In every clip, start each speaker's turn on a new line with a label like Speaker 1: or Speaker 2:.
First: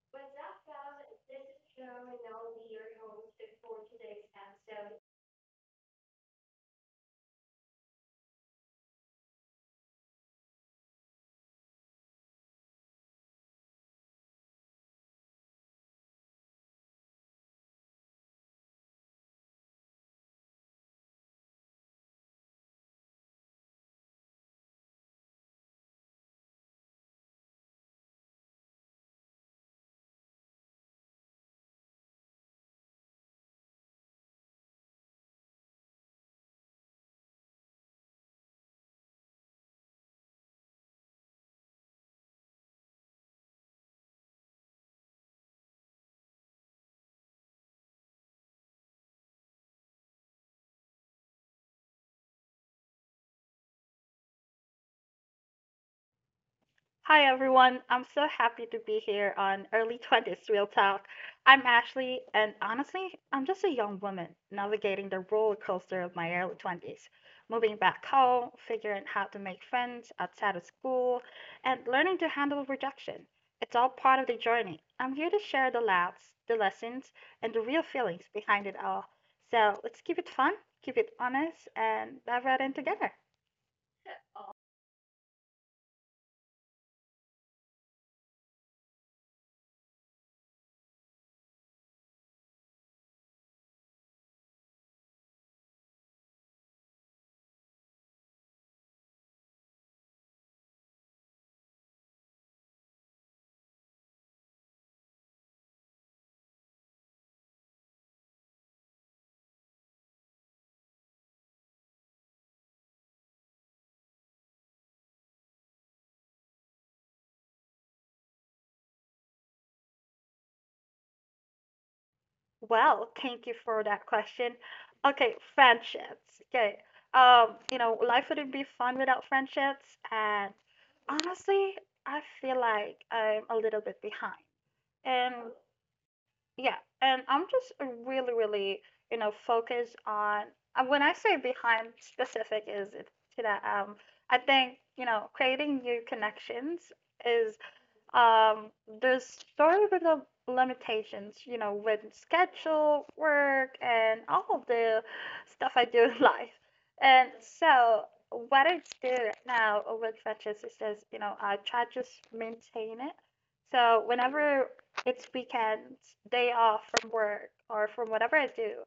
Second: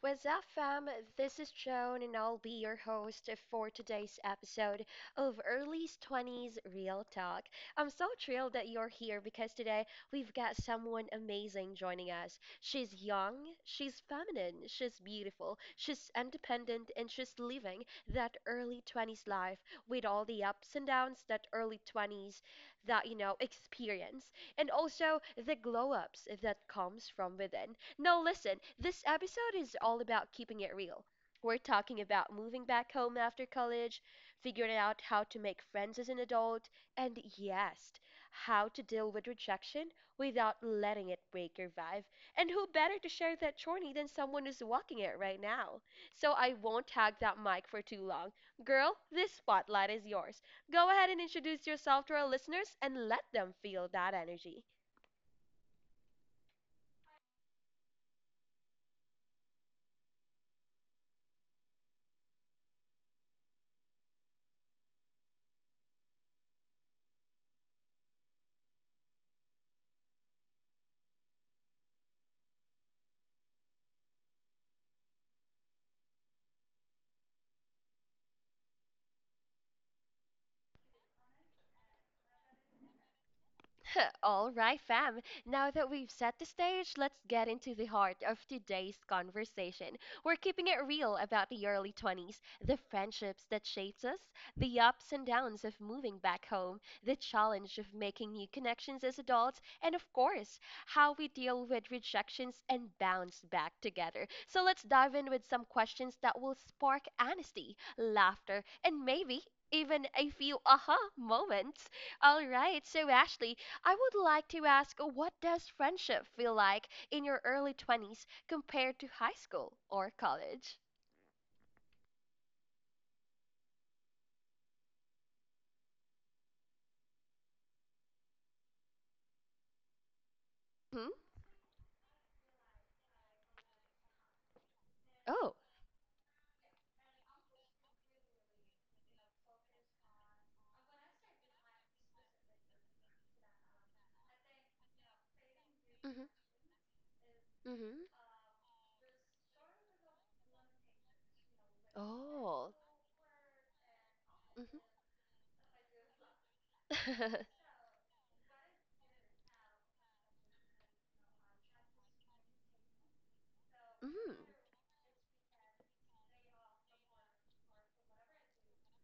Speaker 1: What's up, fam? This is Joan, and I'll be your host for today's episode of Early 20s Real Talk. I'm so thrilled that you're here because today we've got someone amazing joining us. She's young, she's feminine, she's beautiful, she's independent, and she's living that early 20s life with all the ups and downs that early 20s that experience, and also the glow ups that comes from within. No, listen, this episode is all about keeping it real. We're talking about moving back home after college, figuring out how to make friends as an adult, and yes, how to deal with rejection without letting it break your vibe. And who better to share that journey than someone who's walking it right now? So I won't hog that mic for too long. Girl, this spotlight is yours. Go ahead and introduce yourself to our listeners and let them feel that energy.
Speaker 2: Hi everyone, I'm so happy to be here on Early 20s Real Talk. I'm Ashley, and honestly, I'm just a young woman navigating the roller coaster of my early 20s, moving back home, figuring how to make friends outside of school, and learning to handle rejection. It's all part of the journey. I'm here to share the laughs, the lessons, and the real feelings behind it all. So let's keep it fun, keep it honest, and dive right in together.
Speaker 1: All right, fam. Now that we've set the stage, let's get into the heart of today's conversation. We're keeping it real about the early 20s, the friendships that shaped us, the ups and downs of moving back home, the challenge of making new connections as adults, and of course, how we deal with rejections and bounce back together. So let's dive in with some questions that will spark honesty, laughter, and maybe even a few aha moments. All right, so Ashley, I would like to ask, what does friendship feel like in your early 20s compared to high school or college?
Speaker 2: Well, thank you for that question. Okay, friendships. Okay. Life wouldn't be fun without friendships. And
Speaker 1: Hmm?
Speaker 2: honestly, I feel like I'm a little bit behind. And
Speaker 1: Oh.
Speaker 2: yeah, and I'm just really, really, focused on when I say behind specific is it to that I think, creating new
Speaker 1: Mhm.
Speaker 2: connections is
Speaker 1: Mhm.
Speaker 2: um, there's sort of the limitations, with
Speaker 1: Oh.
Speaker 2: schedule, work, and all of
Speaker 1: Mhm.
Speaker 2: the stuff I do in life. And so, what I do right now with Fetches is just, I try to just maintain it. So,
Speaker 1: Mm.
Speaker 2: whenever it's weekends, day off from work or from whatever I do,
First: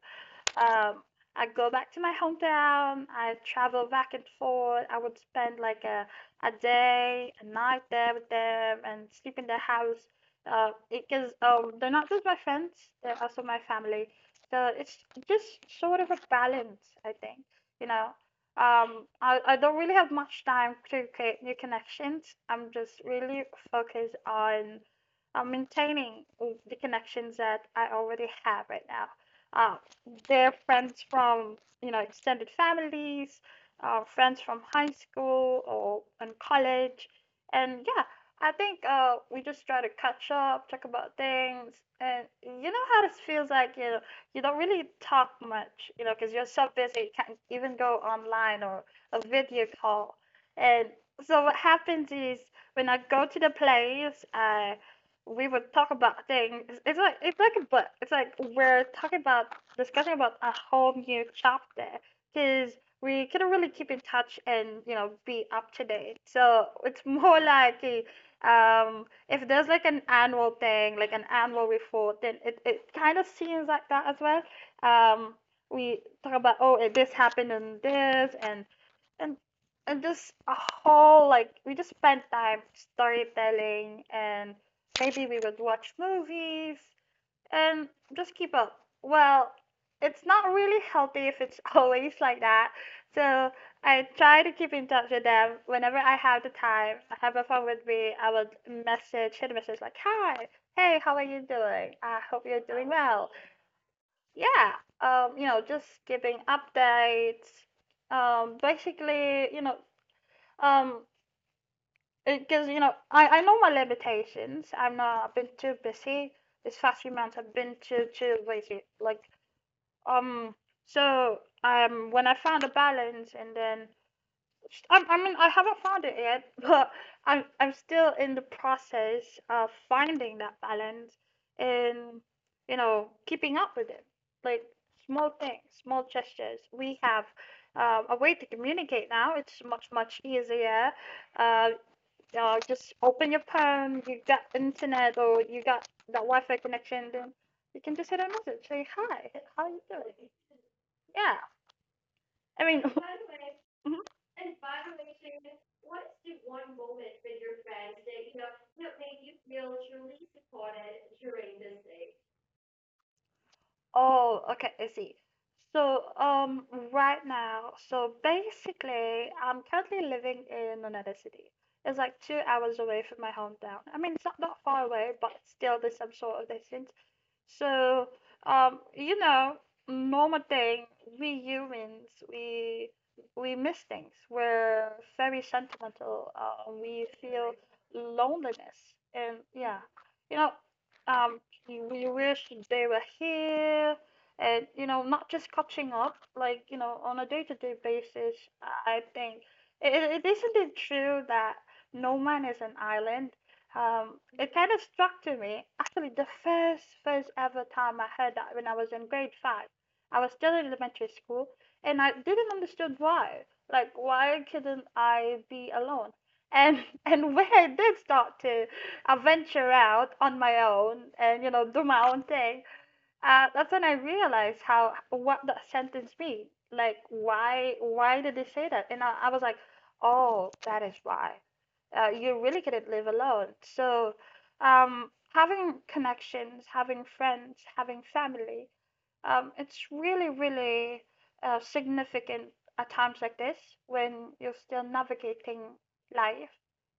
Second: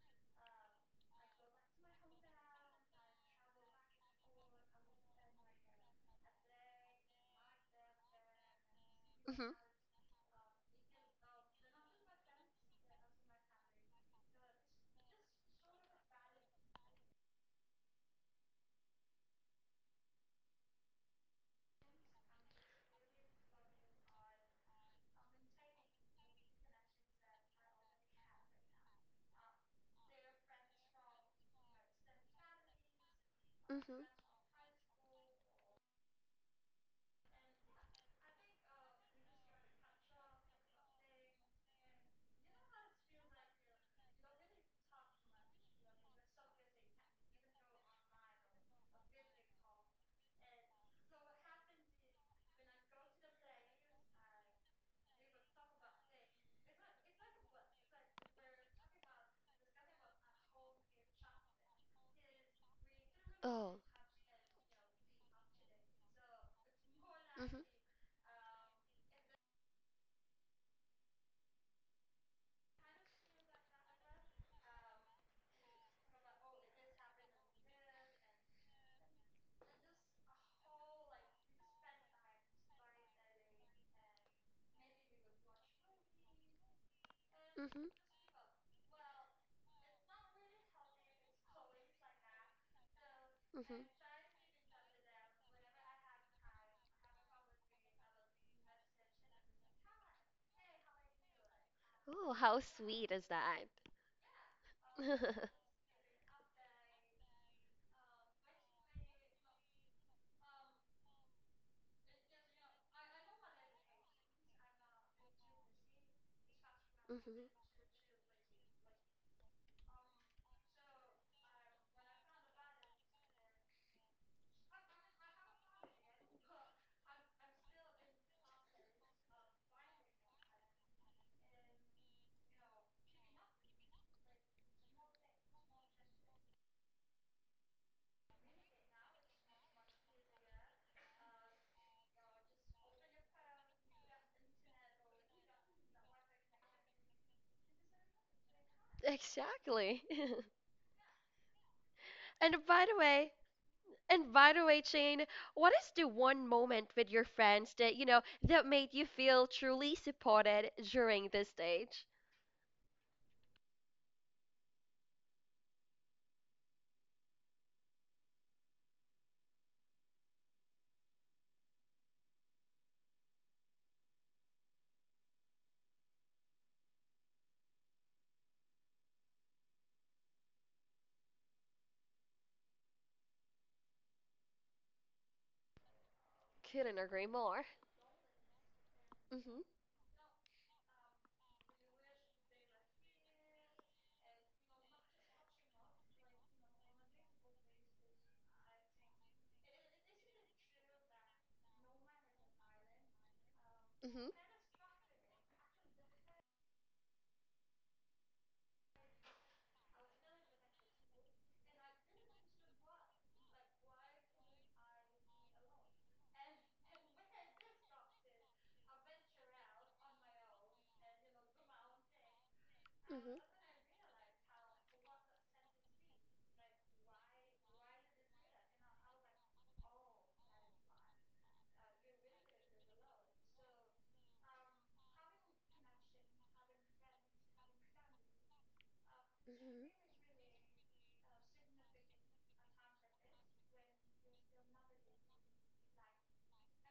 Speaker 2: um, I go back to my hometown. I travel back and forth. I would spend like a day, a night there with them, and sleep in
Speaker 1: Mhm.
Speaker 2: their house. Because they're not just my friends; they're also my family. So it's just sort of a balance, I think. You know, I don't really have much time to create new connections. I'm just really focused on maintaining the connections that I already have right now. Uh, their friends from, extended families,
Speaker 1: Mhm.
Speaker 2: friends from high school or and college. And yeah, I think we just try to catch up, talk about things. And you know how this feels like, you don't really talk much, because you're so busy, you can't even go online or a video call. And so what happens is when I go to the place, I we would talk about things. It's like a book. It's like we're talking about discussing about a whole new chapter because we couldn't
Speaker 1: Oh.
Speaker 2: really keep in touch and you know be up to date. So it's
Speaker 1: Mhm.
Speaker 2: more like if there's like an annual thing, like an annual report, then it kind of seems like that as well. Um, we talk about this happened and and just a whole like we just spent time storytelling and maybe we would watch movies
Speaker 1: Mhm.
Speaker 2: and just keep up. Well, it's not really healthy if it's always like that. So
Speaker 1: Mhm.
Speaker 2: I try to keep in touch with them whenever I have the time. I have a phone with me. I would message, hit a message like, "Hi, hey, how are you doing? I
Speaker 1: Oh,
Speaker 2: hope
Speaker 1: how
Speaker 2: you're doing
Speaker 1: sweet is
Speaker 2: well."
Speaker 1: that?
Speaker 2: Yeah, you know, just giving updates. Um, basically, you know, um, because you know, I know my limitations. I'm not. I've been too busy. These past few months, I've
Speaker 1: Mhm.
Speaker 2: been too lazy. Like um, so when I found a balance, and then I mean, I haven't found it yet, but I'm still in the process of finding that balance and you know keeping up with it, like small things, small gestures. We have a way to communicate now. It's much easier. Uh, just open your phone. You got internet or you got that Wi-Fi connection. Then you can just hit a message. Say hi. How are you
Speaker 1: Exactly.
Speaker 2: doing? Yeah. I
Speaker 1: And
Speaker 2: mean.
Speaker 1: by the way,
Speaker 2: Mhm.
Speaker 1: And by the way, Shane, what is the one moment with your friends that, that made you feel truly supported during this stage?
Speaker 2: Oh, okay. I see. So right now, so basically, I'm currently living in another city. It's like 2 hours away from my hometown. I mean, it's not that far away, but still, there's some sort of distance. So, um, you know, normal thing, we humans, we miss things. We're very sentimental. We
Speaker 1: Couldn't agree
Speaker 2: feel
Speaker 1: more.
Speaker 2: loneliness, and
Speaker 1: Mm-hmm.
Speaker 2: yeah, you know, um, we wish they were here, and you know, not just catching up. Like you know, on a day-to-day basis, I think it, it isn't it true that no man is an island,
Speaker 1: Mm-hmm.
Speaker 2: it kind of struck to me. Actually, the first ever time I heard that when I was in grade 5, I was still in elementary school, and I didn't understand why. Like, why couldn't I be alone? And and when I did start to venture out on my own and you know do my own thing, that's when I realized how what that sentence means. Like, why did they say that? And I was like, oh, that is why you really couldn't live alone. So, having connections, having friends, having family, it's really, really significant at times like this when you're still navigating life.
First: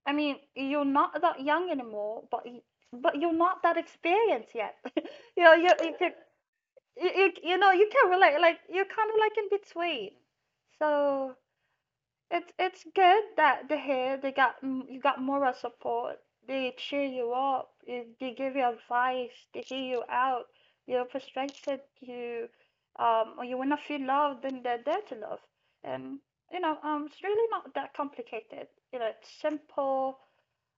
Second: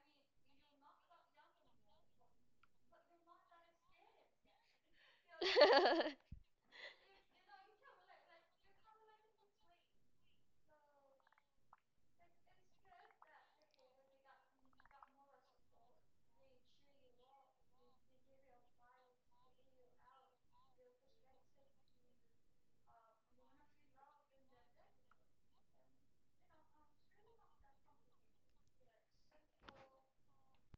Speaker 2: I mean, you're not that young anymore, but you're not that experienced yet. you know,
Speaker 1: Mm-hmm.
Speaker 2: can, you know you can relate like you're kind of like in between. So it's good that they got you got moral support. They cheer you up. They give you advice. They hear you out. You're frustrated. You or you wanna feel loved, then they're there to love. And it's really not that complicated. You know it's simple.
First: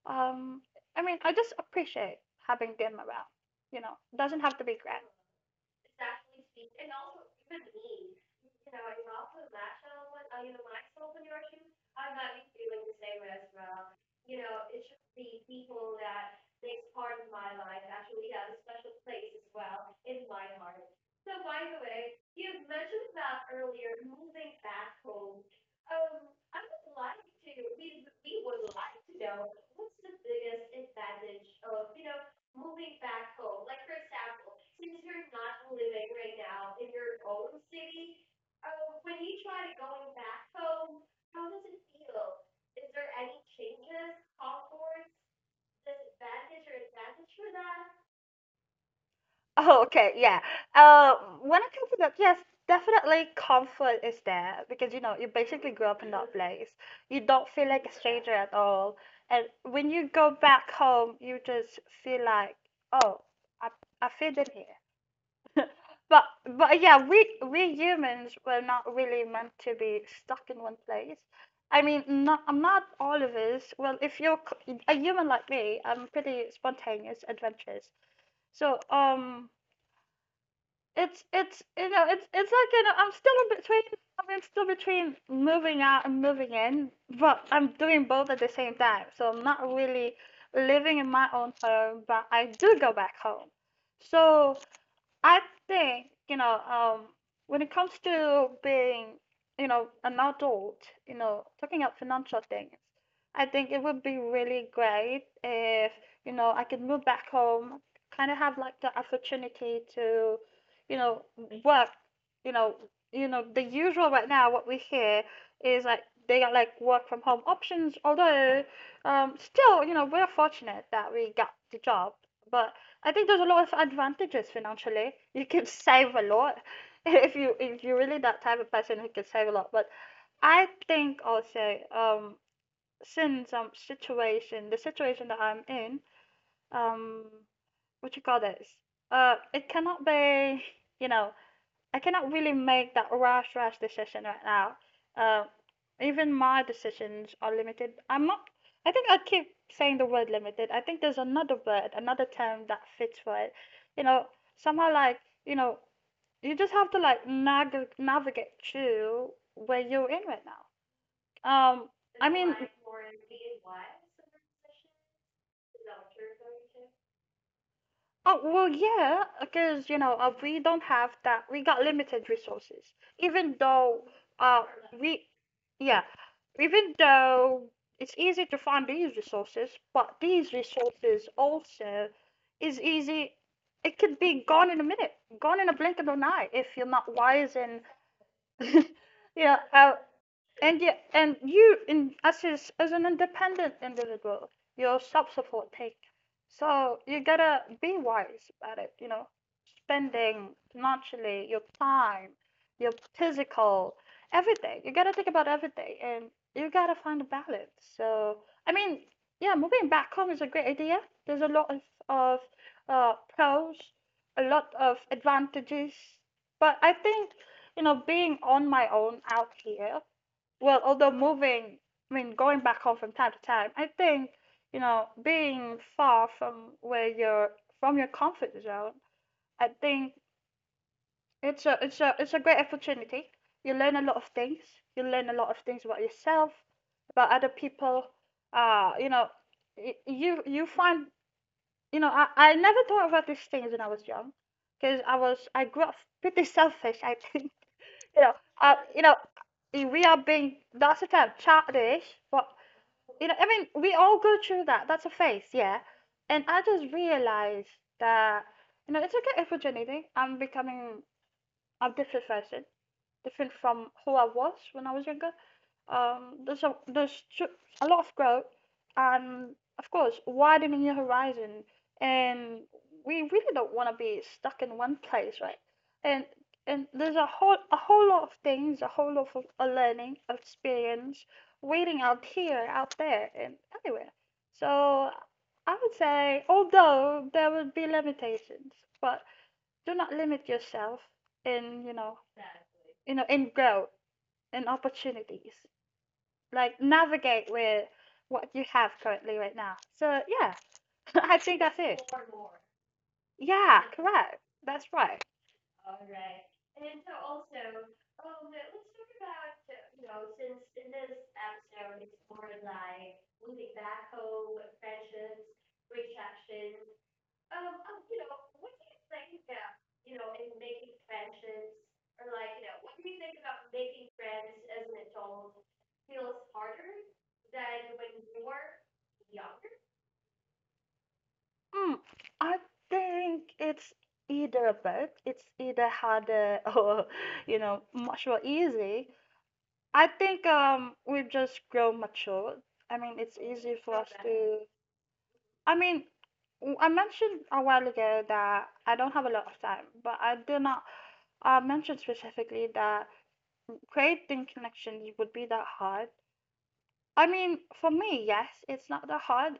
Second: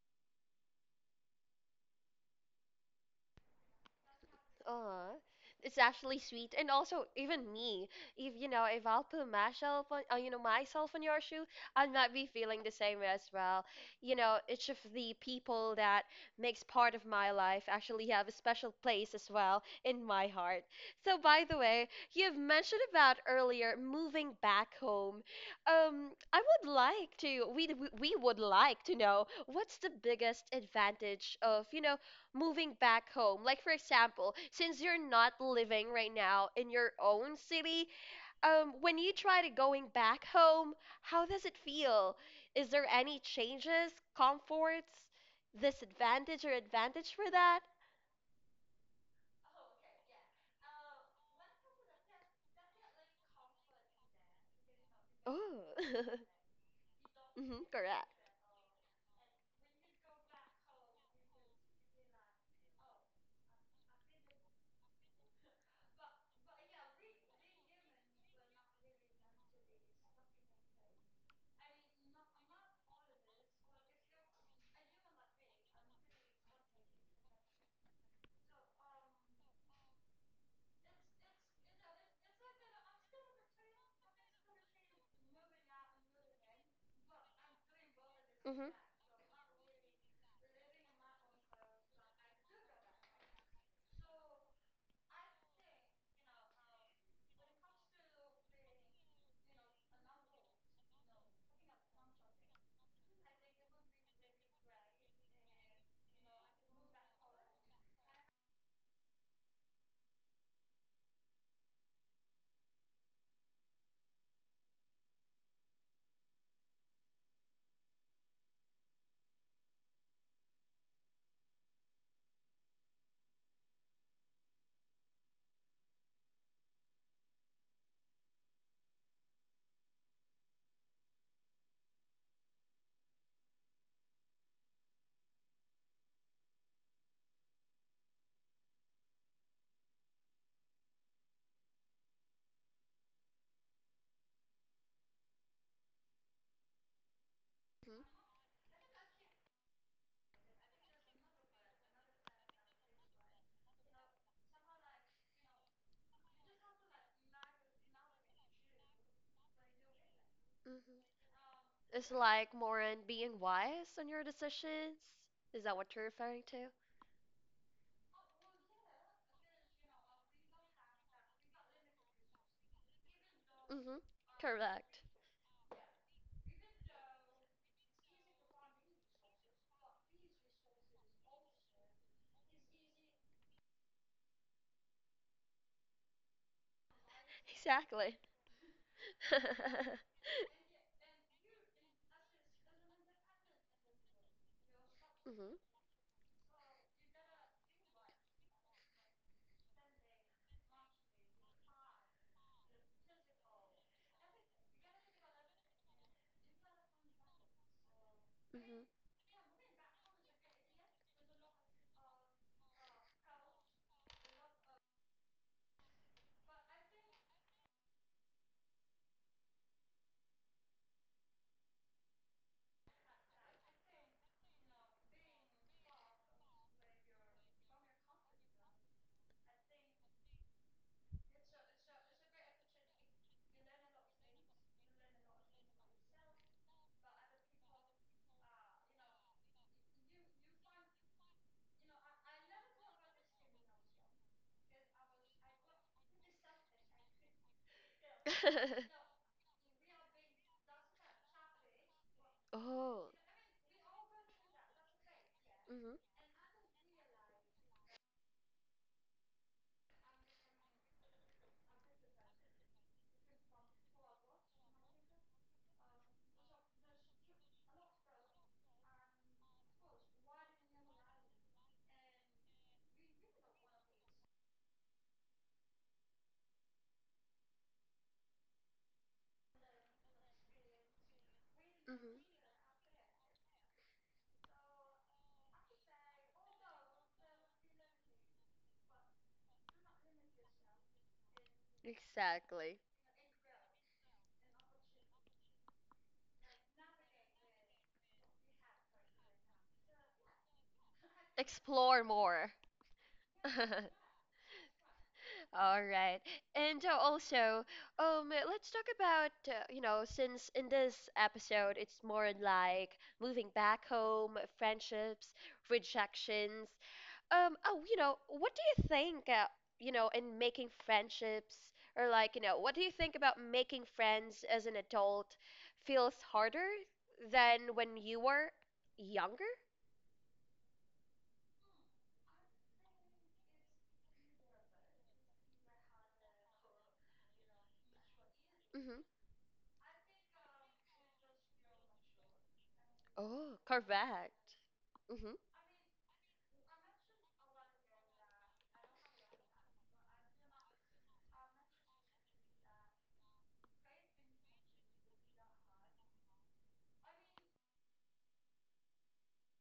Speaker 2: Um I mean I just appreciate having them around. You know doesn't have to be grand.
Speaker 1: Uh, it's actually sweet, and also even me, if you know, if I'll put myself on, myself in your shoe, I might be feeling the same as well. You know, each of the people that makes part of my life actually have a special place as well in my heart. So, by the way, you have mentioned about earlier moving back home. I would like to, we would like to know what's the biggest advantage of, moving back home, like, for example, since you're not living right now in your own city. When you try to going back home, how does it feel? Is there any changes, comforts, disadvantage or advantage for that?
Speaker 2: Oh, okay, yeah. Uh, when it comes to that, yes, definitely comfort is there because you know you
Speaker 1: Oh.
Speaker 2: basically grew up in that place. You don't
Speaker 1: Hmm.
Speaker 2: feel like a
Speaker 1: Correct.
Speaker 2: stranger at all, and when you go back home, you just feel like, oh, I I fit in here. But but yeah, we humans were not really meant to be stuck in one place. I mean, not I'm not all of us. Well, if you're a human like me, I'm pretty spontaneous, adventurous. So it's you know it's like you know, I'm still in between. I'm still between moving out and moving in, but I'm doing both at
Speaker 1: Hmm.
Speaker 2: the same time. So I'm not really living in my own home, but I do go back home. So I think, when it comes to being, you know, an adult, you know, talking about financial things, I think it would be really great if, you know, I could move back home, kind of have like the opportunity to, you know, work, you know, you know, the usual right now, what we hear is like they got like work from home options, although still, you know, we're fortunate that we got the job. But I think there's a lot of advantages financially. You can save a lot if you if you're really that type of person who can save a lot. But I think also since situation the situation that I'm in um what you call this it cannot be you know I cannot really make that rush decision right now. Uh, even my decisions
Speaker 1: Hmm.
Speaker 2: are limited. I'm not. I think I keep saying the word limited. I think there's another word, another term that fits for it. You know, somehow like you know, you just have to like navigate through where you're in
Speaker 1: Hmm.
Speaker 2: right now.
Speaker 1: It's like
Speaker 2: Um,
Speaker 1: more in
Speaker 2: I mean,
Speaker 1: being wise on your decisions. Is that what you're referring to?
Speaker 2: oh, well, yeah, because, you know, we don't have that. We got limited resources.
Speaker 1: Hmm.
Speaker 2: Even though
Speaker 1: Correct.
Speaker 2: uh, we yeah, even though it's easy to find these resources, but these resources also is easy. It could be gone in a minute, gone in a blink of an eye if you're not wise
Speaker 1: Exactly.
Speaker 2: and yeah, and you, as an independent individual, you're
Speaker 1: Hmm.
Speaker 2: self-supporting. So you gotta be wise about it. You know, spending financially, your time, your physical, everything. You gotta think about everything, and you gotta find a balance. So I
Speaker 1: Hmm.
Speaker 2: mean, yeah, moving back home is a great idea. There's a lot of pros, a lot of advantages, but I think you know being on my own out here well, although moving, I mean, going back home from time to time, I think, you know, being far from where you're from your comfort zone, I think it's a great opportunity. You learn a lot of things. You learn a lot of things about yourself, about other people. You know, you you find, I never thought about these things when I was young, because I grew up pretty selfish, I think. You know, you know, we are being lots of time childish, but
Speaker 1: Oh.
Speaker 2: you know, I mean, we all go through that. That's a phase, yeah.
Speaker 1: Mhm.
Speaker 2: And I just realized that, you know, it's okay if we're anything. I'm becoming a different person, different from who I was when I was younger. There's a lot of growth, and of course, widening your horizon. And we really don't want to be stuck in one place, right? And and there's a whole lot of things, a whole lot of learning, experience, waiting
Speaker 1: Mhm.
Speaker 2: out there, and anywhere. So I would say, although there would be limitations, but do not limit yourself in,
Speaker 1: Exactly.
Speaker 2: in growth and opportunities, like navigate with what you have currently right now. So yeah, I think that's it.
Speaker 1: Explore more.
Speaker 2: Yeah, correct. That's right.
Speaker 1: All right. And also, let's talk about, since in this episode it's more like moving back home, friendships, rejections. Oh, what do you think, in making friendships, or like, what do you think about making friends as an adult feels harder than when you were younger?
Speaker 2: Mm, I think it's either both. It's either harder, or you know, much more
Speaker 1: Mm-hmm.
Speaker 2: easy. I think we've just grown mature. I mean, it's
Speaker 1: Oh,
Speaker 2: easy for us to.
Speaker 1: correct. Mm-hmm.
Speaker 2: I mean, I mentioned a while ago that I don't have a lot of time, but I do not. I mentioned specifically that creating connections would be that hard. I mean, for me, yes, it's not that hard.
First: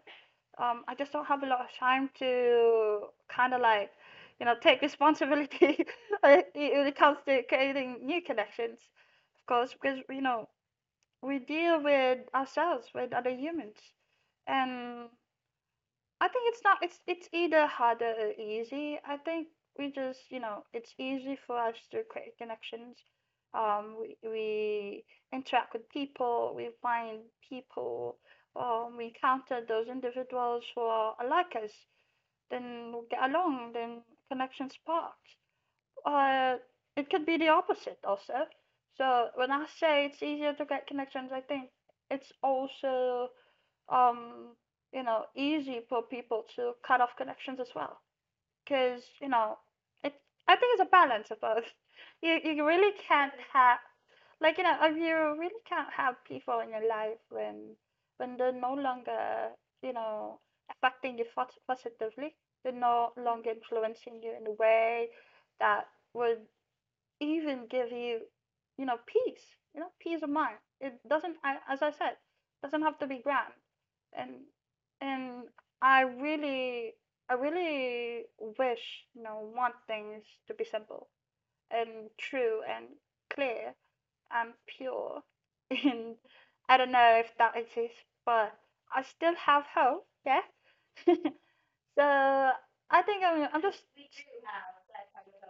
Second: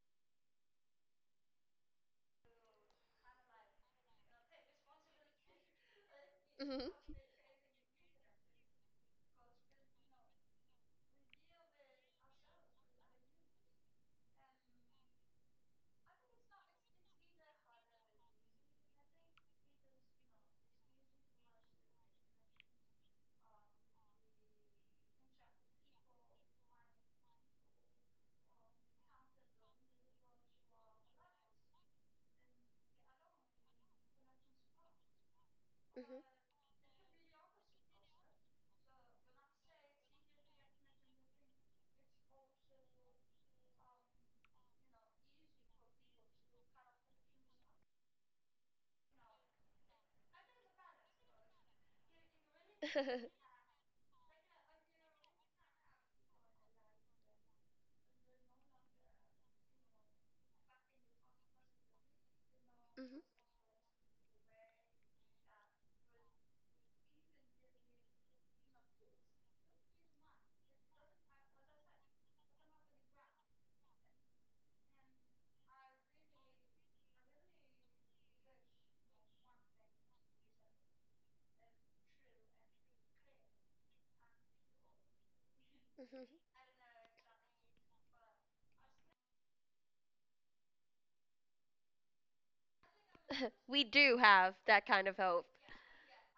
Speaker 2: I just don't have a lot of time to kind of like, you know, take responsibility when
Speaker 1: Mm-hmm.
Speaker 2: it comes to creating new connections, of course, because, you know, we deal with ourselves, with other humans. And I think it's not it's it's either harder or easy. I think we just, you know, it's easy for us to create connections. We interact with people, we find people, we encounter those individuals who are like us, then we get along, then connections sparks.
Speaker 1: Mm-hmm.
Speaker 2: Uh, it could be the opposite also. So when I say it's easier to get connections, I think it's also, um, you know, easy for people to cut off connections as well. Because, you know, it, I think it's a balance of both. You really can't have, like, you know, you really can't have people in your life when they're no longer, you know, affecting you positively. They're
Speaker 1: Mm-hmm.
Speaker 2: no longer influencing you in a way that would even give you, you know, peace, you know, peace of mind. It doesn't, as I said, doesn't have to be grand. And and I really, I really wish, you know, want things to be simple and true and clear and pure. And
Speaker 1: Mm-hmm.
Speaker 2: I don't know if that exists, but I still have hope. Yeah. So I think
Speaker 1: We do
Speaker 2: I'm just
Speaker 1: have that kind of hope.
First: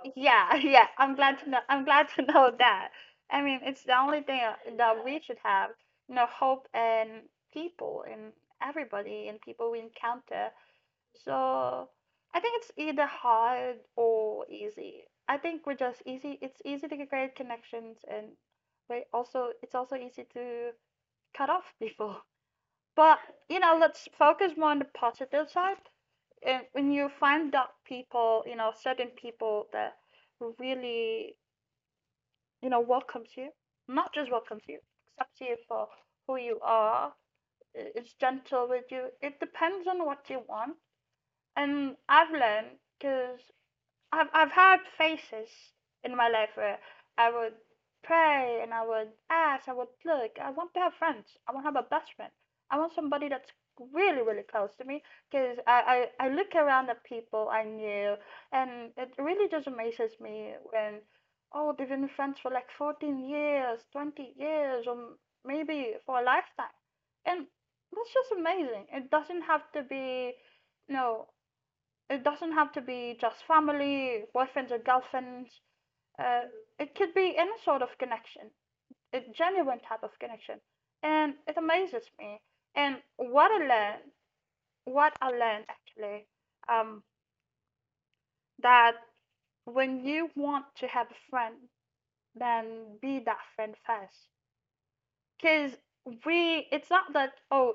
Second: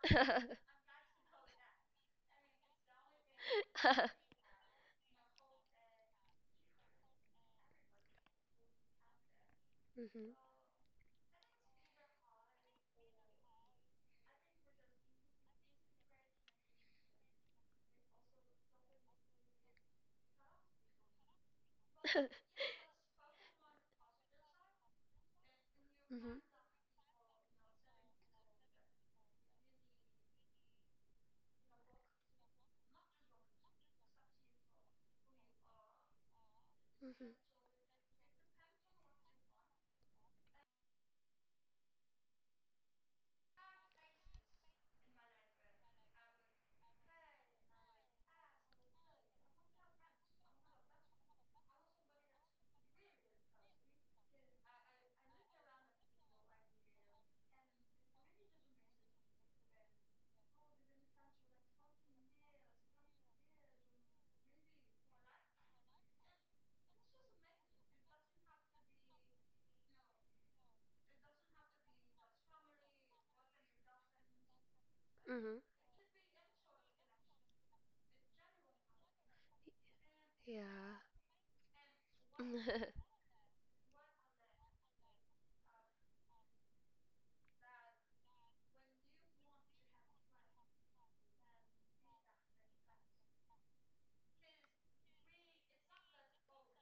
Speaker 2: yeah. Yeah, I'm glad to know, I'm glad to know that. I mean it's the only thing that we should have, you know, hope in people, in everybody, in people we
Speaker 1: Mm-hmm.
Speaker 2: encounter. So I think it's either hard or easy. I think we're just easy. It's easy to create connections, and we also, it's also easy to cut off people. But you know, let's focus more on the positive side, and when
Speaker 1: Mm-hmm.
Speaker 2: you find that people, you know, certain people that really, you know, welcomes you, not just welcomes you, accepts you for who you are, is gentle with you. It depends on what you want. And I've learned because I've had faces in my life where I would pray and I would ask, I would look. I want to have friends. I want to have a best friend. I want somebody that's really really close to me, because I look around at people I knew, and it really just amazes me when, oh, they've been friends for like 14 years, 20 years, or maybe for a lifetime. And that's just amazing. It doesn't have to be, no, it doesn't have to be just family, boyfriends or girlfriends. Uh,
Speaker 1: Mm-hmm.
Speaker 2: it could be any sort of connection, a genuine type of connection. And it
Speaker 1: Yeah.
Speaker 2: amazes me. And what I learned actually, um, that when you want to have a friend, then be that friend first. Because we, it's not that, oh,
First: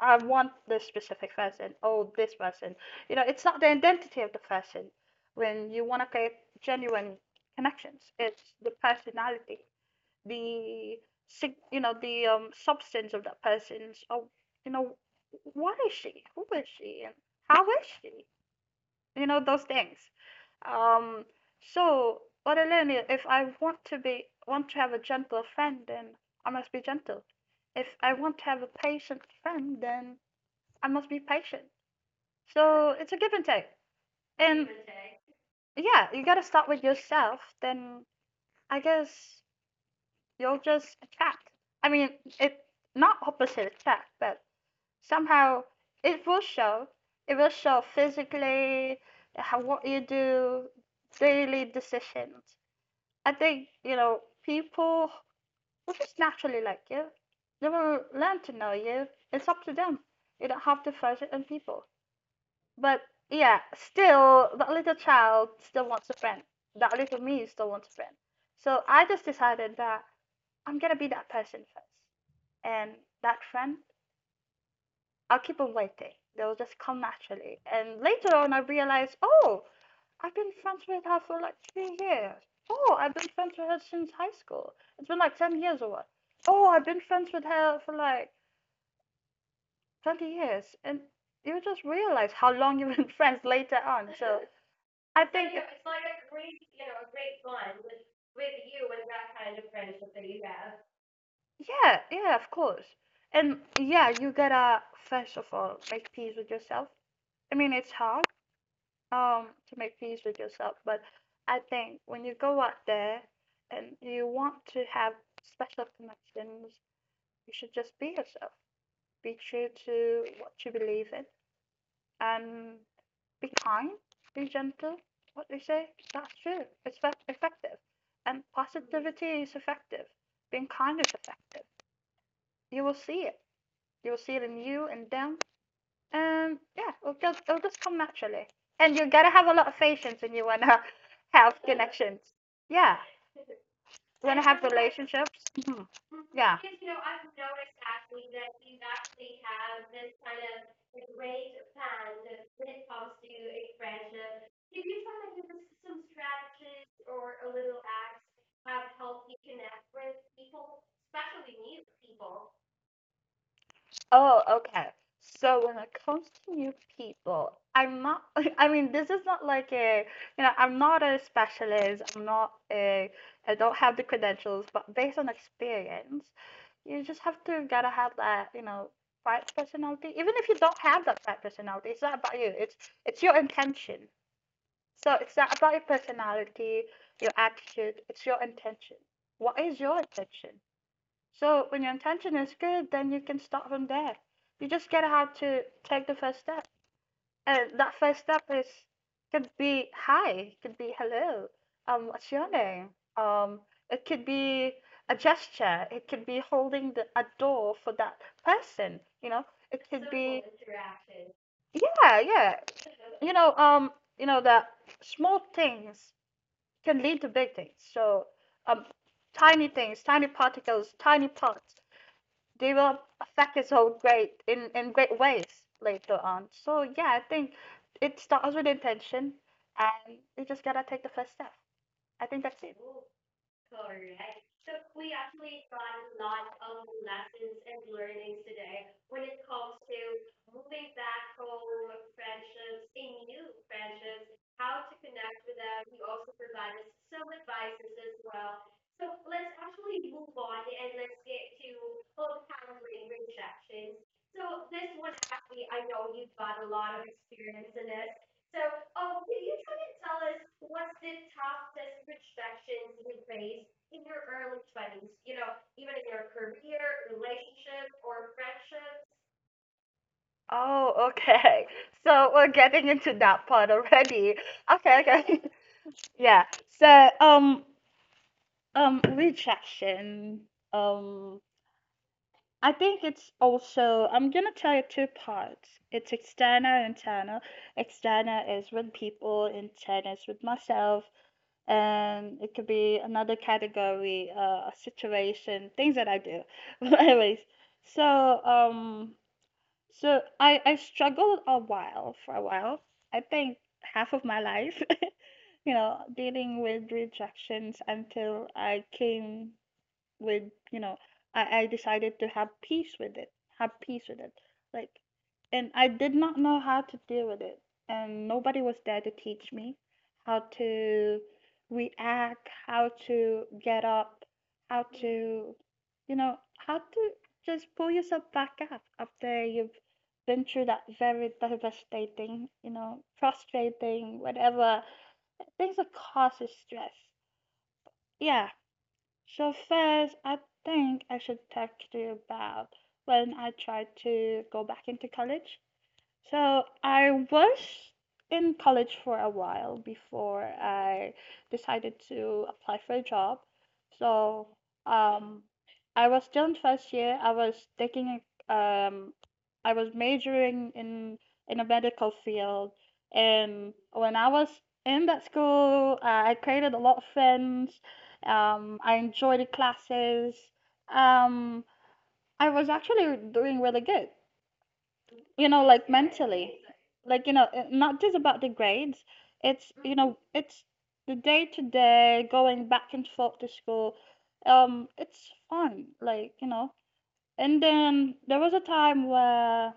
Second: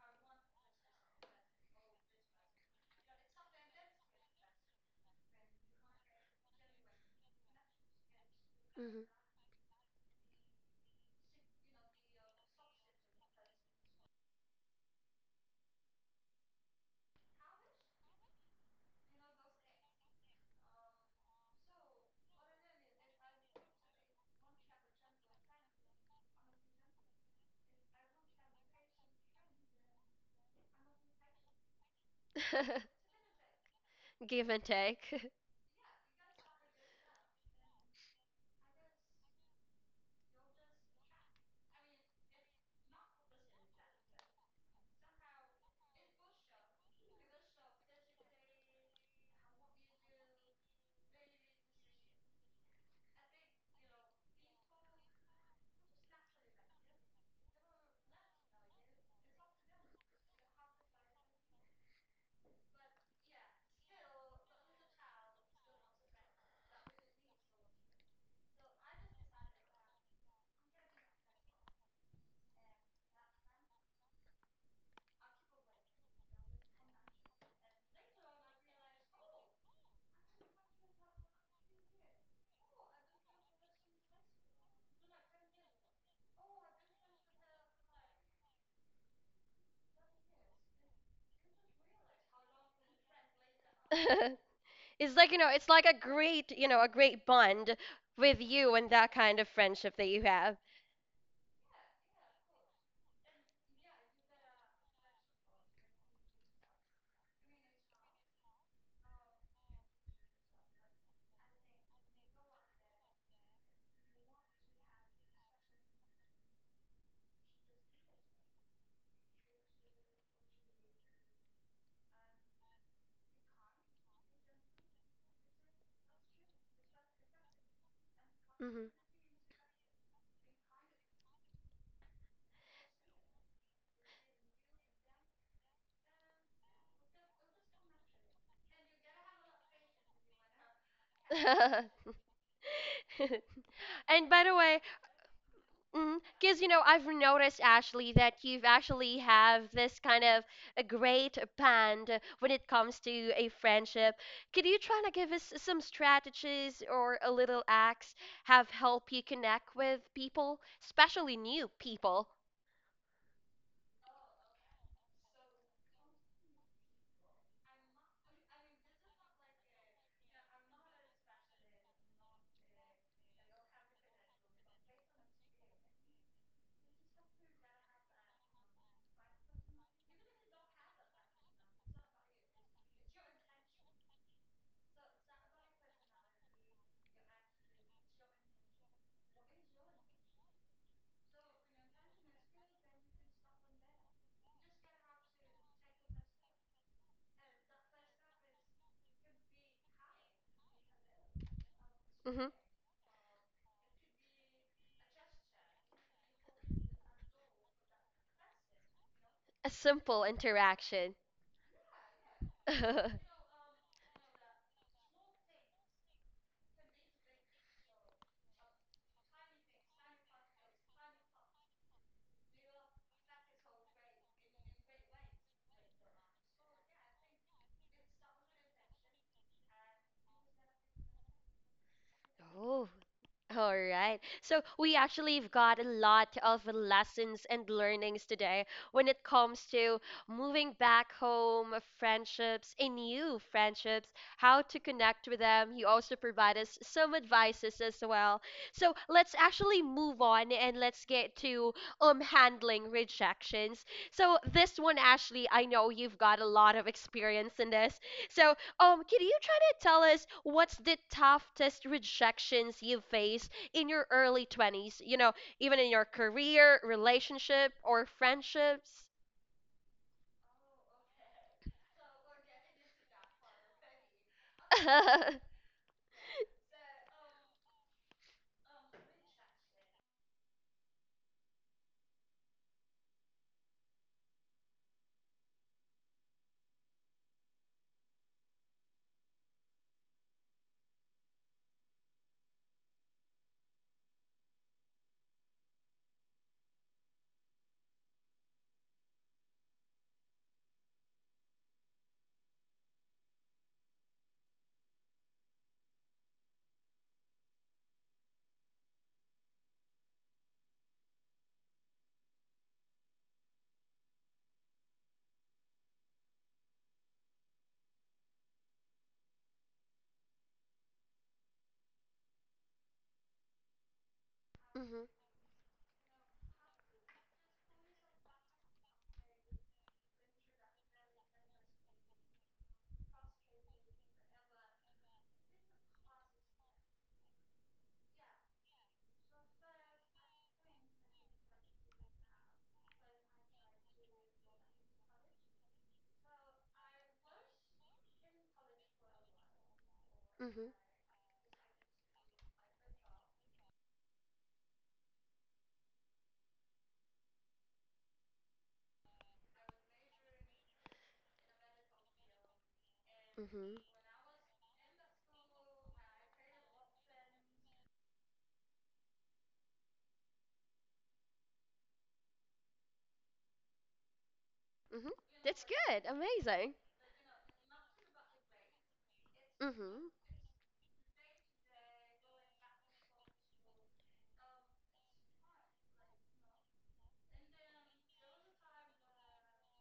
Speaker 2: I want this specific person, oh, this person. You know, it's not the identity of the person when you want to create genuine connections. It's the personality, the, you know, the substance of that person's, oh, you know, what is she? Who is she? And how is she? You know, those things, um, so what I learned is, if I want to have a gentle friend, then I must be gentle. If I want to have a patient friend, then I must be patient.
Speaker 1: Mm-hmm.
Speaker 2: So it's a give and take.
Speaker 1: Give and
Speaker 2: And
Speaker 1: take.
Speaker 2: yeah, you got to start with yourself, then I guess you'll just attract. I mean, it, not opposite attract, but somehow it will show. It will show physically how what you do, daily decisions. I think, you know, people will just naturally like you. They will learn to know you. It's up to them. You don't have to force it on people. But yeah, still that little child still wants a friend. That little me still wants a friend. So I just decided that I'm gonna be that person first, and that friend, I'll keep on waiting. They'll just come naturally. And later on, I realized, oh, I've been friends with her for like 3 years. Oh, I've been friends with her since high school. It's been like 10 years or what. Oh, I've been friends with her for like 20 years. And you just realize how long you've been friends later on. So
Speaker 1: it's
Speaker 2: I
Speaker 1: like you know
Speaker 2: think,
Speaker 1: it's like a great bond with you and that kind of friendship that you have.
Speaker 2: yeah, yeah, of course. And yeah, you gotta, first of all, make peace with yourself. I mean, it's hard, to make peace with yourself. But I think when you go out there and you want to have special connections, you should just be yourself, be true to what you believe in, and be kind, be gentle. What they say, that's true. It's effective, and
Speaker 1: Hmm.
Speaker 2: positivity is effective, being kind is effective. You will see it, you will see it in you and them. Yeah, it'll just come naturally, and you gotta have a lot of patience when you wanna have connections. Yeah,
Speaker 1: And
Speaker 2: you wanna
Speaker 1: by the
Speaker 2: have
Speaker 1: way,
Speaker 2: relationships. Yeah.
Speaker 1: because I've noticed, Ashley, that you've actually have this kind of a great bond when it comes to a friendship, could you try to give us some strategies or a little acts have help you connect with people, especially new people?
Speaker 2: Oh, okay. So when it comes to new people, I'm not, I mean, this is not like a, you know, I'm not a specialist. I'm not a, I don't have the credentials, but based on experience, you just have to gotta have that, you know, right personality. Even if you don't have that right personality, it's not about you. It's your intention. So it's not about your personality, your attitude. It's your intention. What is your intention? So when your intention is good, then you can start from there. You just gotta have to take the first step, and that first step is, could be hi, could be hello, what's your
Speaker 1: Hmm.
Speaker 2: name? Um, it could be a gesture, it could be holding the, a door for that person. You know,
Speaker 1: A
Speaker 2: it could
Speaker 1: simple
Speaker 2: be,
Speaker 1: interaction.
Speaker 2: yeah, yeah. You know, um, you know that small things can lead to big things. So, um, tiny things, tiny particles, tiny parts, they will affect his whole grade in great ways later on. So yeah, I think it starts with intention, and you just gotta take the first step. I think that's it.
Speaker 1: Oh. All right. So we actually have got a lot of lessons and learnings today when it comes to moving back home, friendships, and new friendships, how to connect with them. You also provide us some advices as well. So let's actually move on and let's get to handling rejections. So this one, Ashley, I know you've got a lot of experience in this. So can you try to tell us what's the toughest rejections you've faced in your early 20s? You know, even in your career, relationship, or friendships?
Speaker 2: Oh, okay. So we're getting into that part already. Okay, okay. Yeah. So rejection. Um, I think it's also, I'm gonna tell you two parts. It's external and internal. External is with people, internal is with myself. And it could be another category, a situation, things that I do. But anyways, so, um, so I struggled a while for a while. I think half of my life, you know, dealing with rejections until I came with, you know, I decided to have peace with it, have peace with it like, and I did not know how to deal with it, and nobody was there to teach me how to react, how to get up, how
Speaker 1: Mhm,
Speaker 2: to, you know, how to just pull yourself back up after you've been through that very devastating, you know, frustrating, whatever, things that causes stress. Yeah. So first, I think I should talk to you about when I tried to go back into college. So I was in college for a while before
Speaker 1: mhm,
Speaker 2: I decided to apply for a job. So, um, I was still in first year. I was taking a, I was majoring in a medical field,
Speaker 1: mhm,
Speaker 2: and when I was in that school, I created a lot of friends. I enjoyed the classes. Um, I was actually doing really good,
Speaker 1: mhm.
Speaker 2: you
Speaker 1: That's
Speaker 2: know, like
Speaker 1: good.
Speaker 2: mentally,
Speaker 1: Amazing.
Speaker 2: like, you know, not just about the grades, it's, you
Speaker 1: Mhm,
Speaker 2: know, it's the day to day going back and forth to school, um, it's fun, like, you know. And then there was a time where,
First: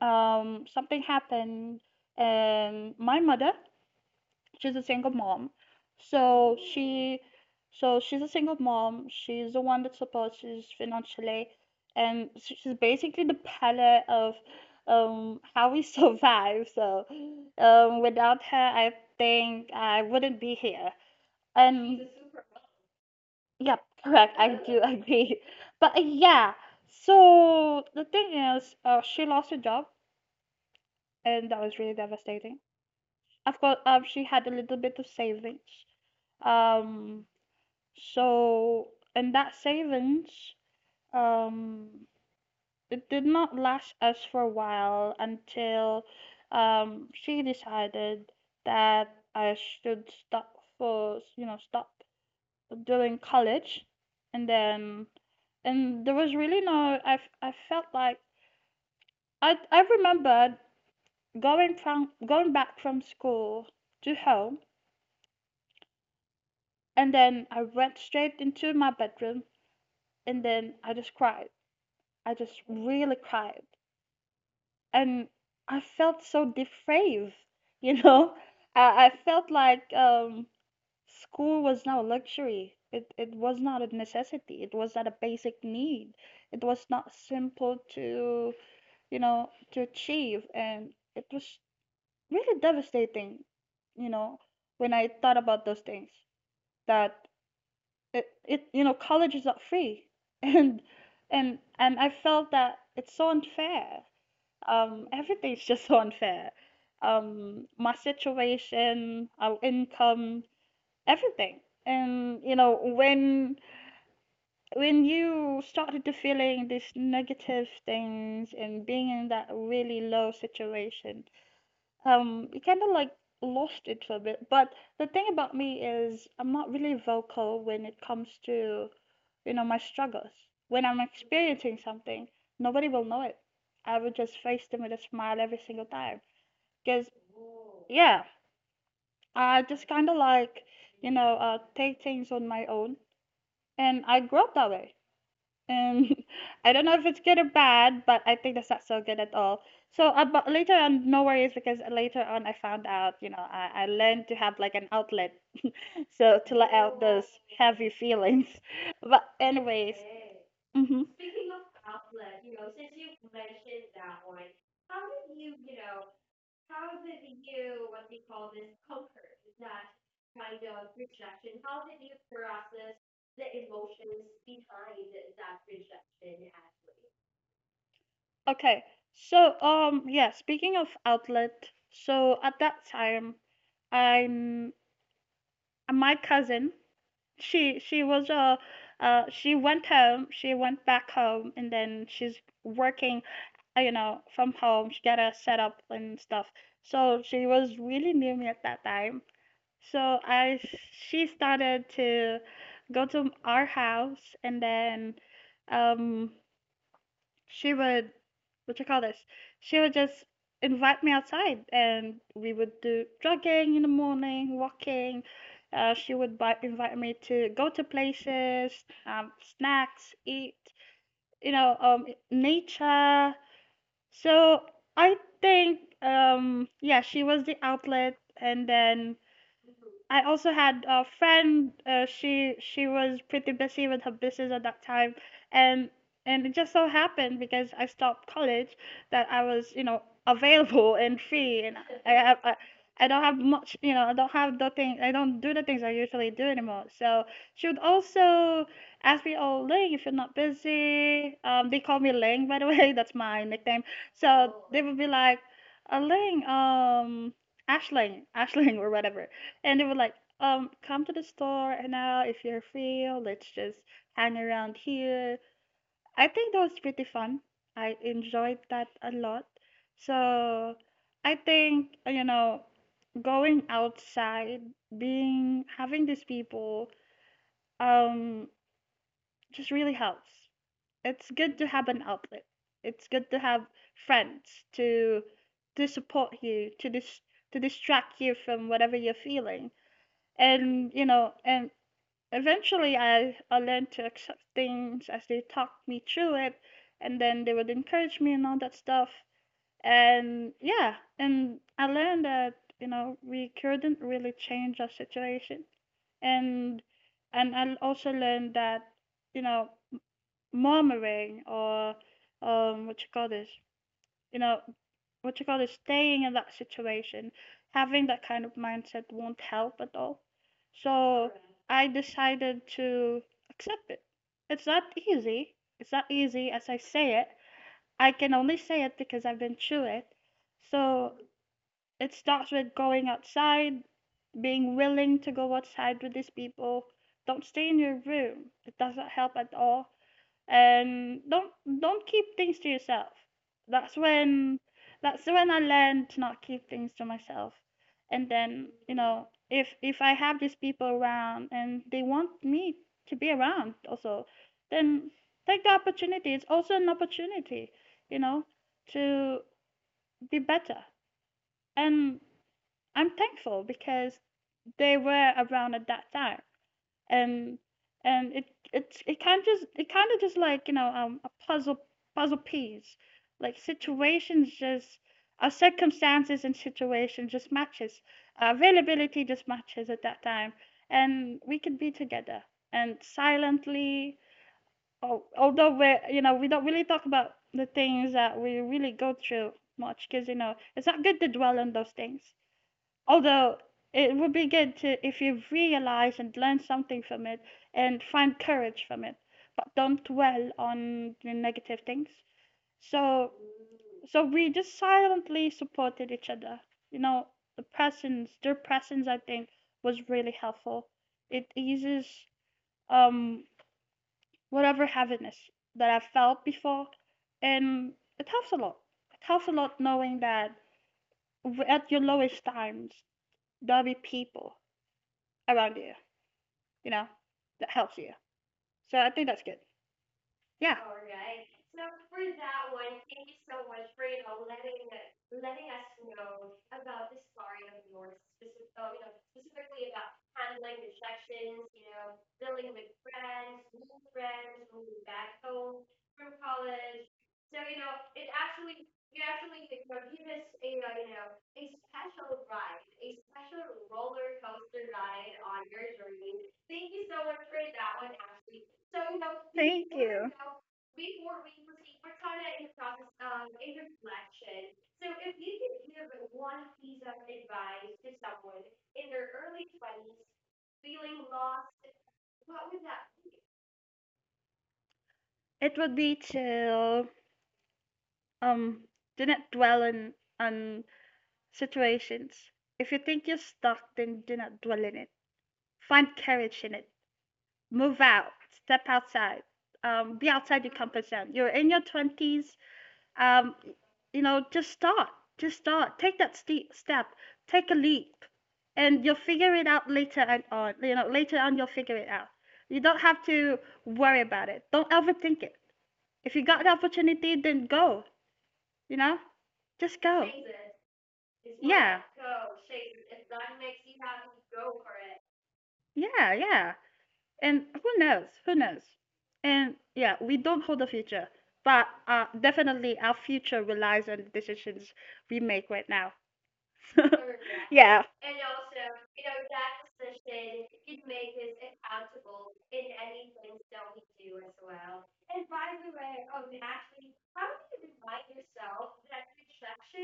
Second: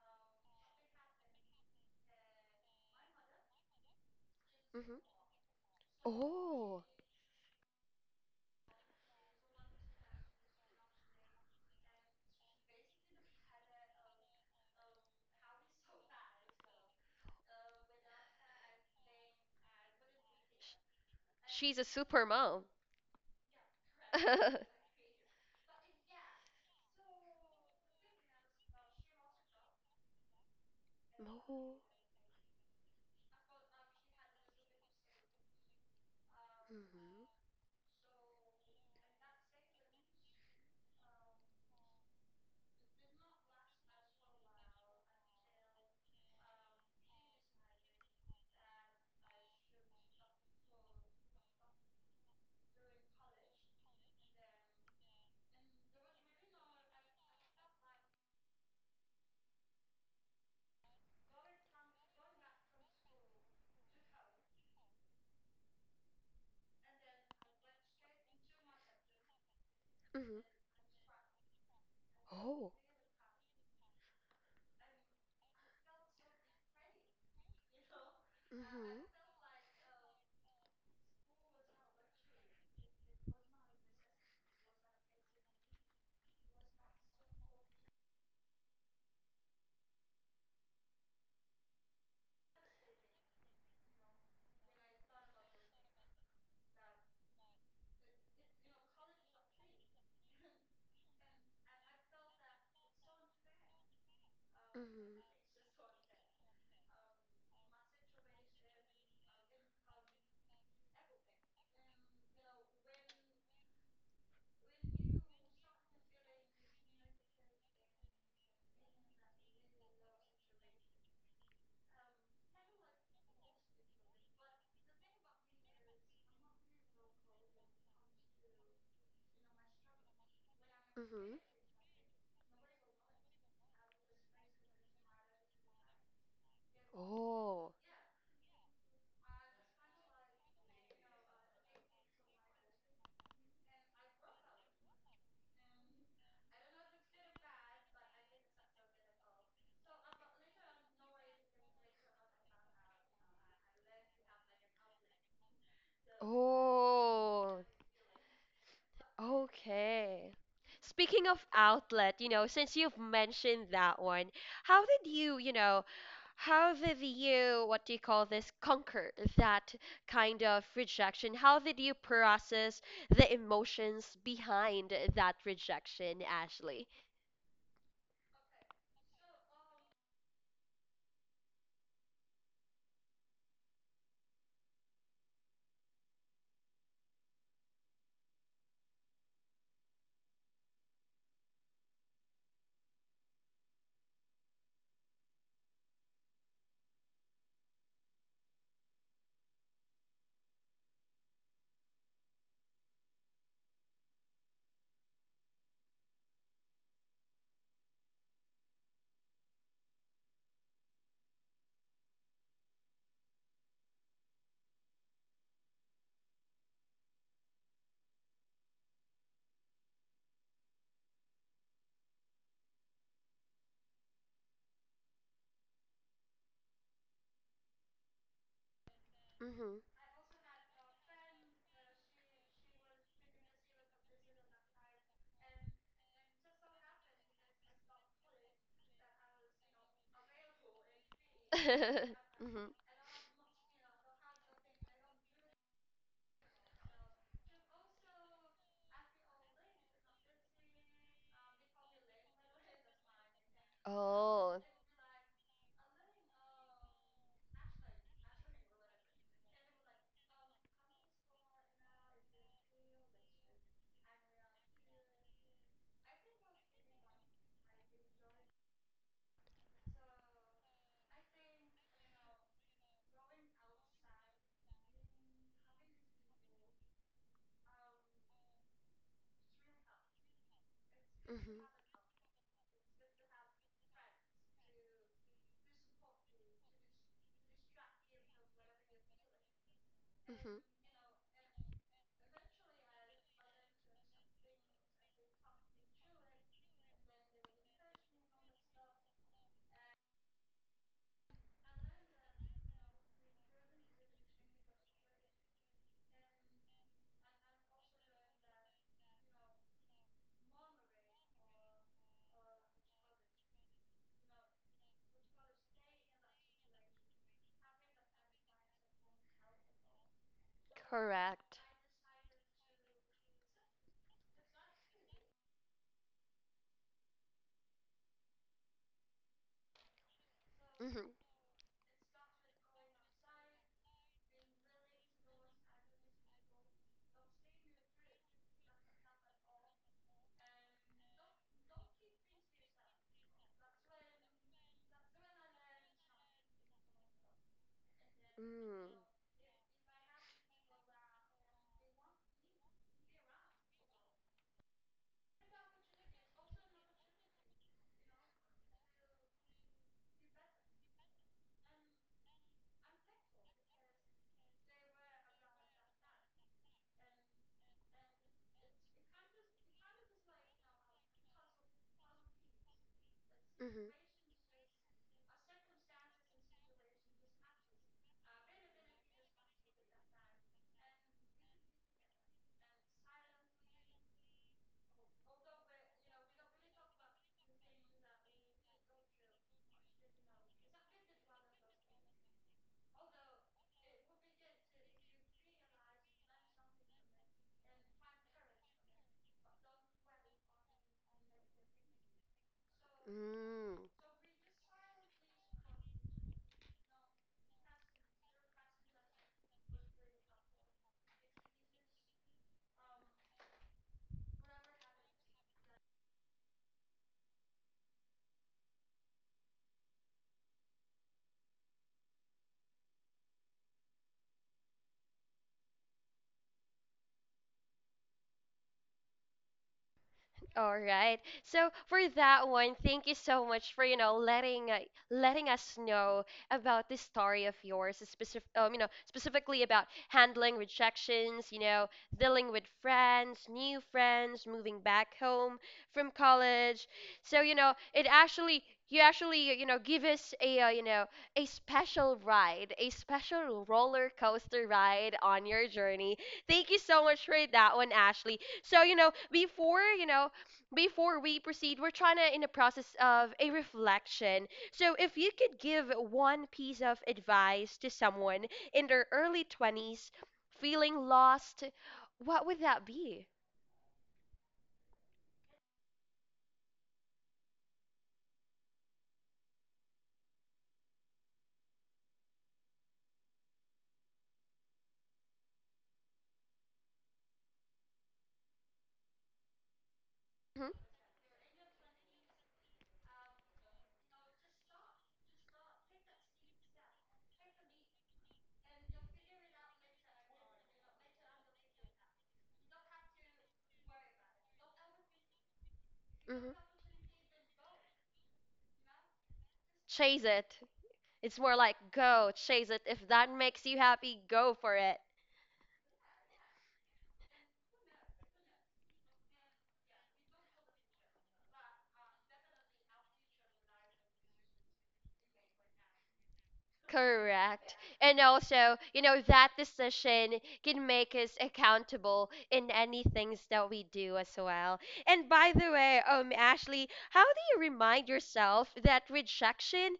Speaker 2: um, something happened, and my mother, she's a
Speaker 1: mhm.
Speaker 2: single mom. So
Speaker 1: Oh,
Speaker 2: she, so she's a single mom. She's the one that supports us financially, and she's basically the pillar of how we survive. So without her, I think I wouldn't be
Speaker 1: sh-
Speaker 2: here.
Speaker 1: she's a
Speaker 2: And
Speaker 1: super mom.
Speaker 2: yep, correct. I do agree. But yeah, so the thing is, she lost her job, and that was
Speaker 1: Oh.
Speaker 2: really devastating. Of course, she had a little bit of savings. Um,
Speaker 1: Mhm,
Speaker 2: So, and that savings, um, it did not last us for a while until she decided that I should stop for, stop doing college. And then, and there was really no, I felt like I remembered going back from school to home. And then I went straight into my bedroom
Speaker 1: mhm.
Speaker 2: and then I just cried. I just
Speaker 1: Oh,
Speaker 2: really cried and I felt so depraved, you know.
Speaker 1: mhm,
Speaker 2: I felt like school was not a luxury. It was not a necessity. It was not a basic need. It was not simple to to achieve, and it was really devastating, you know, when I thought about those things. That it you know college is not free, and and I felt that it's so unfair.
Speaker 1: mhm,
Speaker 2: Everything's just so unfair. My situation, our income, everything. And you know, when you started to feeling these negative things and being in that really low situation, you kind of like lost it for a bit. But the thing about me is, I'm not really vocal when it comes to my struggles. When I'm
Speaker 1: mhm.
Speaker 2: experiencing something, nobody will know it. I would just face them with a smile every single time because
Speaker 1: Oh,
Speaker 2: yeah, I just kind of like take things on my own, and I grew up that way. And I don't know if it's good or bad, but I think that's not so good at all. So, but later on, no worries, because later on I found out, I learned to have like an outlet, so to let out those
Speaker 1: oh.
Speaker 2: heavy feelings. But anyways,
Speaker 1: Okay.
Speaker 2: mm-hmm.
Speaker 1: Speaking of outlet, since you've mentioned that one, how did you, you know, how did you, what do you call this, conquer that kind of rejection? How did you process the emotions behind that rejection, Ashley?
Speaker 2: Okay. So, yeah, speaking of outlet, so at that time, I'm my cousin. She was she went home she went back home and then she's working, you know, from home. She got a setup and stuff, so she was really near me at that time. So I She started to go to our house and then um she would. What you call this? She would just invite me outside, and we would do jogging in the morning, walking. She would invite me to go to places, um, snacks, eat, you know, nature. So I think, yeah, she was the outlet. And then
Speaker 1: Mm-hmm.
Speaker 2: I also had a friend. She was pretty busy with her business at that time, and it just so happened, because I stopped college, that I was you know available and free, and I
Speaker 1: Mm-hmm.
Speaker 2: I don't have much, you know. I don't have the thing. I don't do the things I usually do anymore. So she would also ask me, "Oh, Ling, if you're not busy, they call me Ling, by the way. That's my nickname. So
Speaker 1: Oh.
Speaker 2: they would be like, Ling, Ashling, Ashling, or whatever. And they were like, come to the store and now, if you're free, let's just hang around here. I think that was pretty fun. I enjoyed that a lot. So I think, you know, going outside, being having these people, um, just really helps. It's good to
Speaker 1: Mm-hmm.
Speaker 2: have an outlet. It's good to have friends to support you, to dis to distract you from whatever you're feeling
Speaker 1: Mm-hmm.
Speaker 2: and you know. And eventually, I learned to accept things as they talked me through it, and then they would encourage me and all that stuff. And yeah, and I learned that you know we couldn't really change our situation, and I also learned that you know murmuring or um what you call this you know, what you call it, staying in that situation, having that kind of mindset won't help at all. So
Speaker 1: Correct.
Speaker 2: I decided to accept it. It's not easy. It's not easy as I say it. I can only say it because I've been through it. So
Speaker 1: Mm-hmm.
Speaker 2: it starts with going outside, being willing to go outside with these people. Don't stay in your room. It doesn't help at all. Don't keep things to yourself. That's when that's when I learned to not keep things to myself. And then you
Speaker 1: Mm-hmm.
Speaker 2: know, if I have these people around and they want me to be around also, then take the opportunity. It's also an opportunity, you know, to be better. And I'm thankful because they were around at that time, and and it it's it kind of just like, you know, a puzzle piece, like
Speaker 1: Mm-hmm.
Speaker 2: situations just, our circumstances and situation just matches, our availability just matches at that time, and we could be together and silently. Although we're, you know, we don't really talk about the things that we really go through much because you know it's not good to dwell on those things. Although it would be good to, if you realize and learn something from it and find courage from it, but don't dwell on the negative things. So,
Speaker 1: Mm.
Speaker 2: so we just silently supported each other. You know, the their presence, I think, was really helpful. It eases um whatever heaviness that I felt before, and it helps a lot. It helps a lot knowing that at your lowest times there'll be people around you, you know, that helps you. So I think that's good. Yeah.
Speaker 1: All right. So for that one, thank you so much for letting us know about this story of yours, specifically about handling rejections, dealing with friends, new friends, moving back home from college. So, you actually give us a, you know, a special ride, a special roller coaster ride on your journey. Thank you so much for that one, Ashley. So, you know, before,
Speaker 2: Thank
Speaker 1: you
Speaker 2: you.
Speaker 1: know, before we proceed, we're trying to in the process of a reflection. So, if you could give one piece of advice to someone in their early 20s feeling lost, what would that be?
Speaker 2: It would be to um do not dwell in on situations. If you think you're stuck, then do not dwell in it. Find courage in it. Move out. Step outside. Be outside your
Speaker 1: Hmm.
Speaker 2: comfort zone. You're in your twenties. um, you know, just start. Just start. Take that step. Take a leap, and you'll figure it out later and on. You know, later on you'll figure it out. You don't have to worry about it. Don't overthink it. If you got the
Speaker 1: Hmm.
Speaker 2: opportunity, then go. You know, just go.
Speaker 1: Chase it. It's more like
Speaker 2: Yeah.
Speaker 1: go, chase it. If that makes you happy, go for it.
Speaker 2: Yeah, yeah. And who knows? Who knows? And yeah, we don't hold the future, but definitely our future relies on the decisions we make right now.
Speaker 1: Correct.
Speaker 2: Yeah.
Speaker 1: And also, that decision can make us accountable in any things that we do as well. And by the way, Ashley, how do you remind yourself that rejection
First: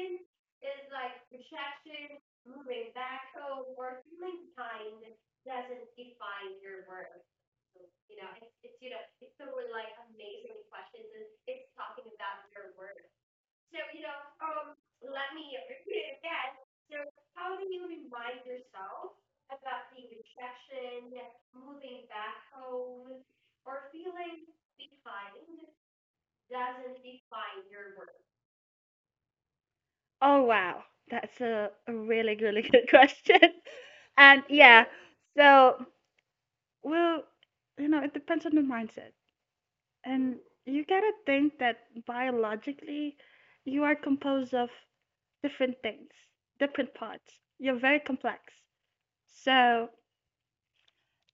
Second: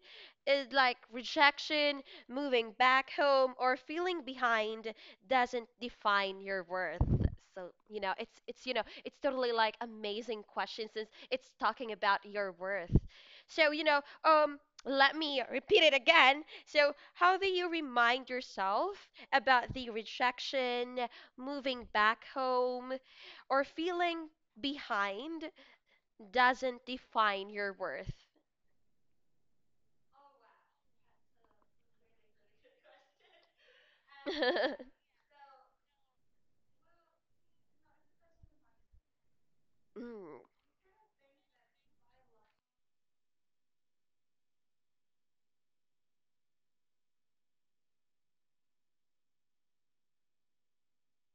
Speaker 1: is like rejection, moving back home, or feeling behind doesn't define your worth? So, it's totally, like, amazing question since it's talking about your worth. So, let me repeat it again. How do you remind yourself about the rejection, moving back home, or feeling behind doesn't define your worth?
Speaker 2: Oh wow, that's a really really good question. And yeah, so well, you know, it depends on the mindset, and
Speaker 1: Mm.
Speaker 2: you gotta think that biologically, you are composed of different things, different parts. You're very complex, so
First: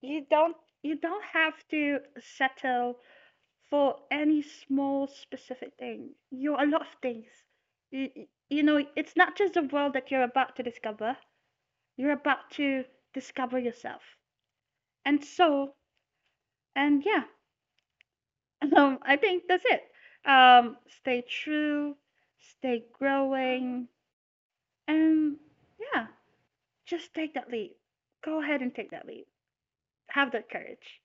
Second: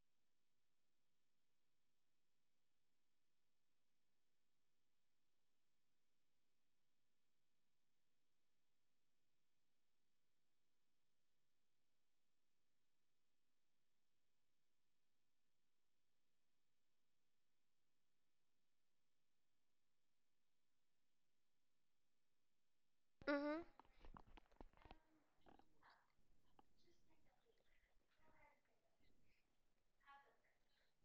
Speaker 2: you don't have to settle for any small specific thing. You're a lot of things. You, you know, it's not just the world that you're about to discover, you're about to discover yourself. And so, and yeah, I think that's it. Stay true, stay
Speaker 1: Mhm.
Speaker 2: growing, and yeah, just take that leap. Go ahead and take that leap. Have that courage.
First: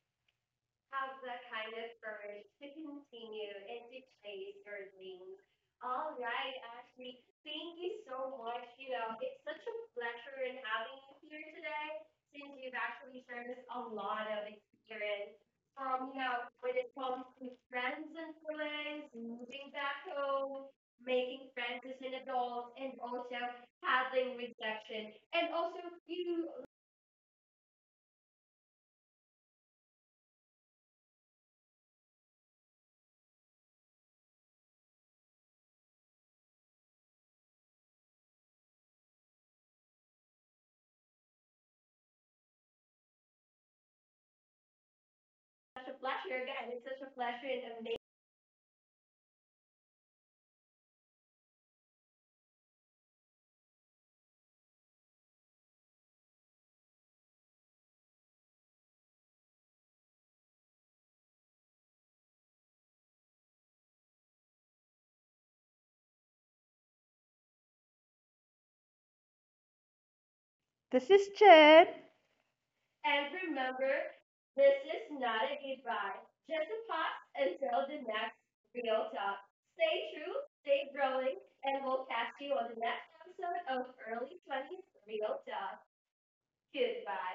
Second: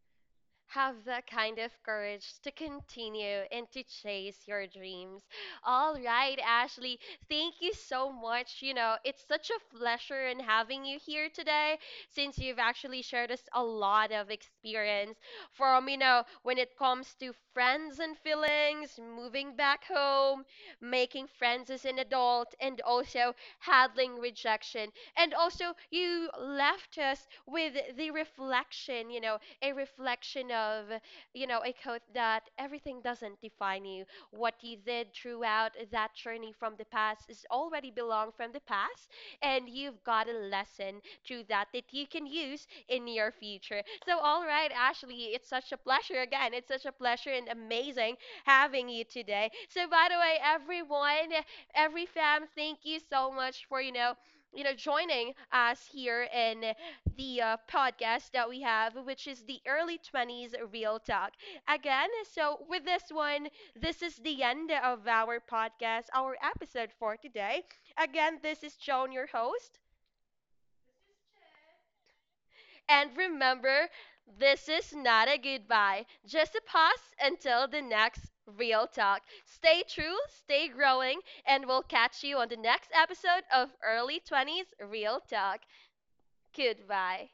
Speaker 1: Have that kind of courage to continue and to chase your dreams. All right, Ashley, thank you so much. You know, it's such a pleasure in having you here today since you've actually shared us a lot of experience from, when it comes to friends and feelings, moving back home, making friends as an adult, and also handling rejection. And also, you left us with the reflection, a reflection of, a quote that everything doesn't define you. What you did throughout that journey from the past is already belong from the past, and you've got a lesson through that that you can use in your future. So, all right, Ashley, it's such a pleasure again. It's such a pleasure and amazing having you today. So, by the way, everyone, every fam, thank you so much for, joining us here in the podcast that we have, which is the Early 20s Real Talk. Again, so with this one, this is the end of our podcast, our episode for today. Again, this is Joan, your host.
Speaker 2: This is Chen.
Speaker 1: And remember, this is not a goodbye, just a pause until the next real talk. Stay true, stay growing, and we'll catch you on the next episode of Early 20s Real Talk. Goodbye.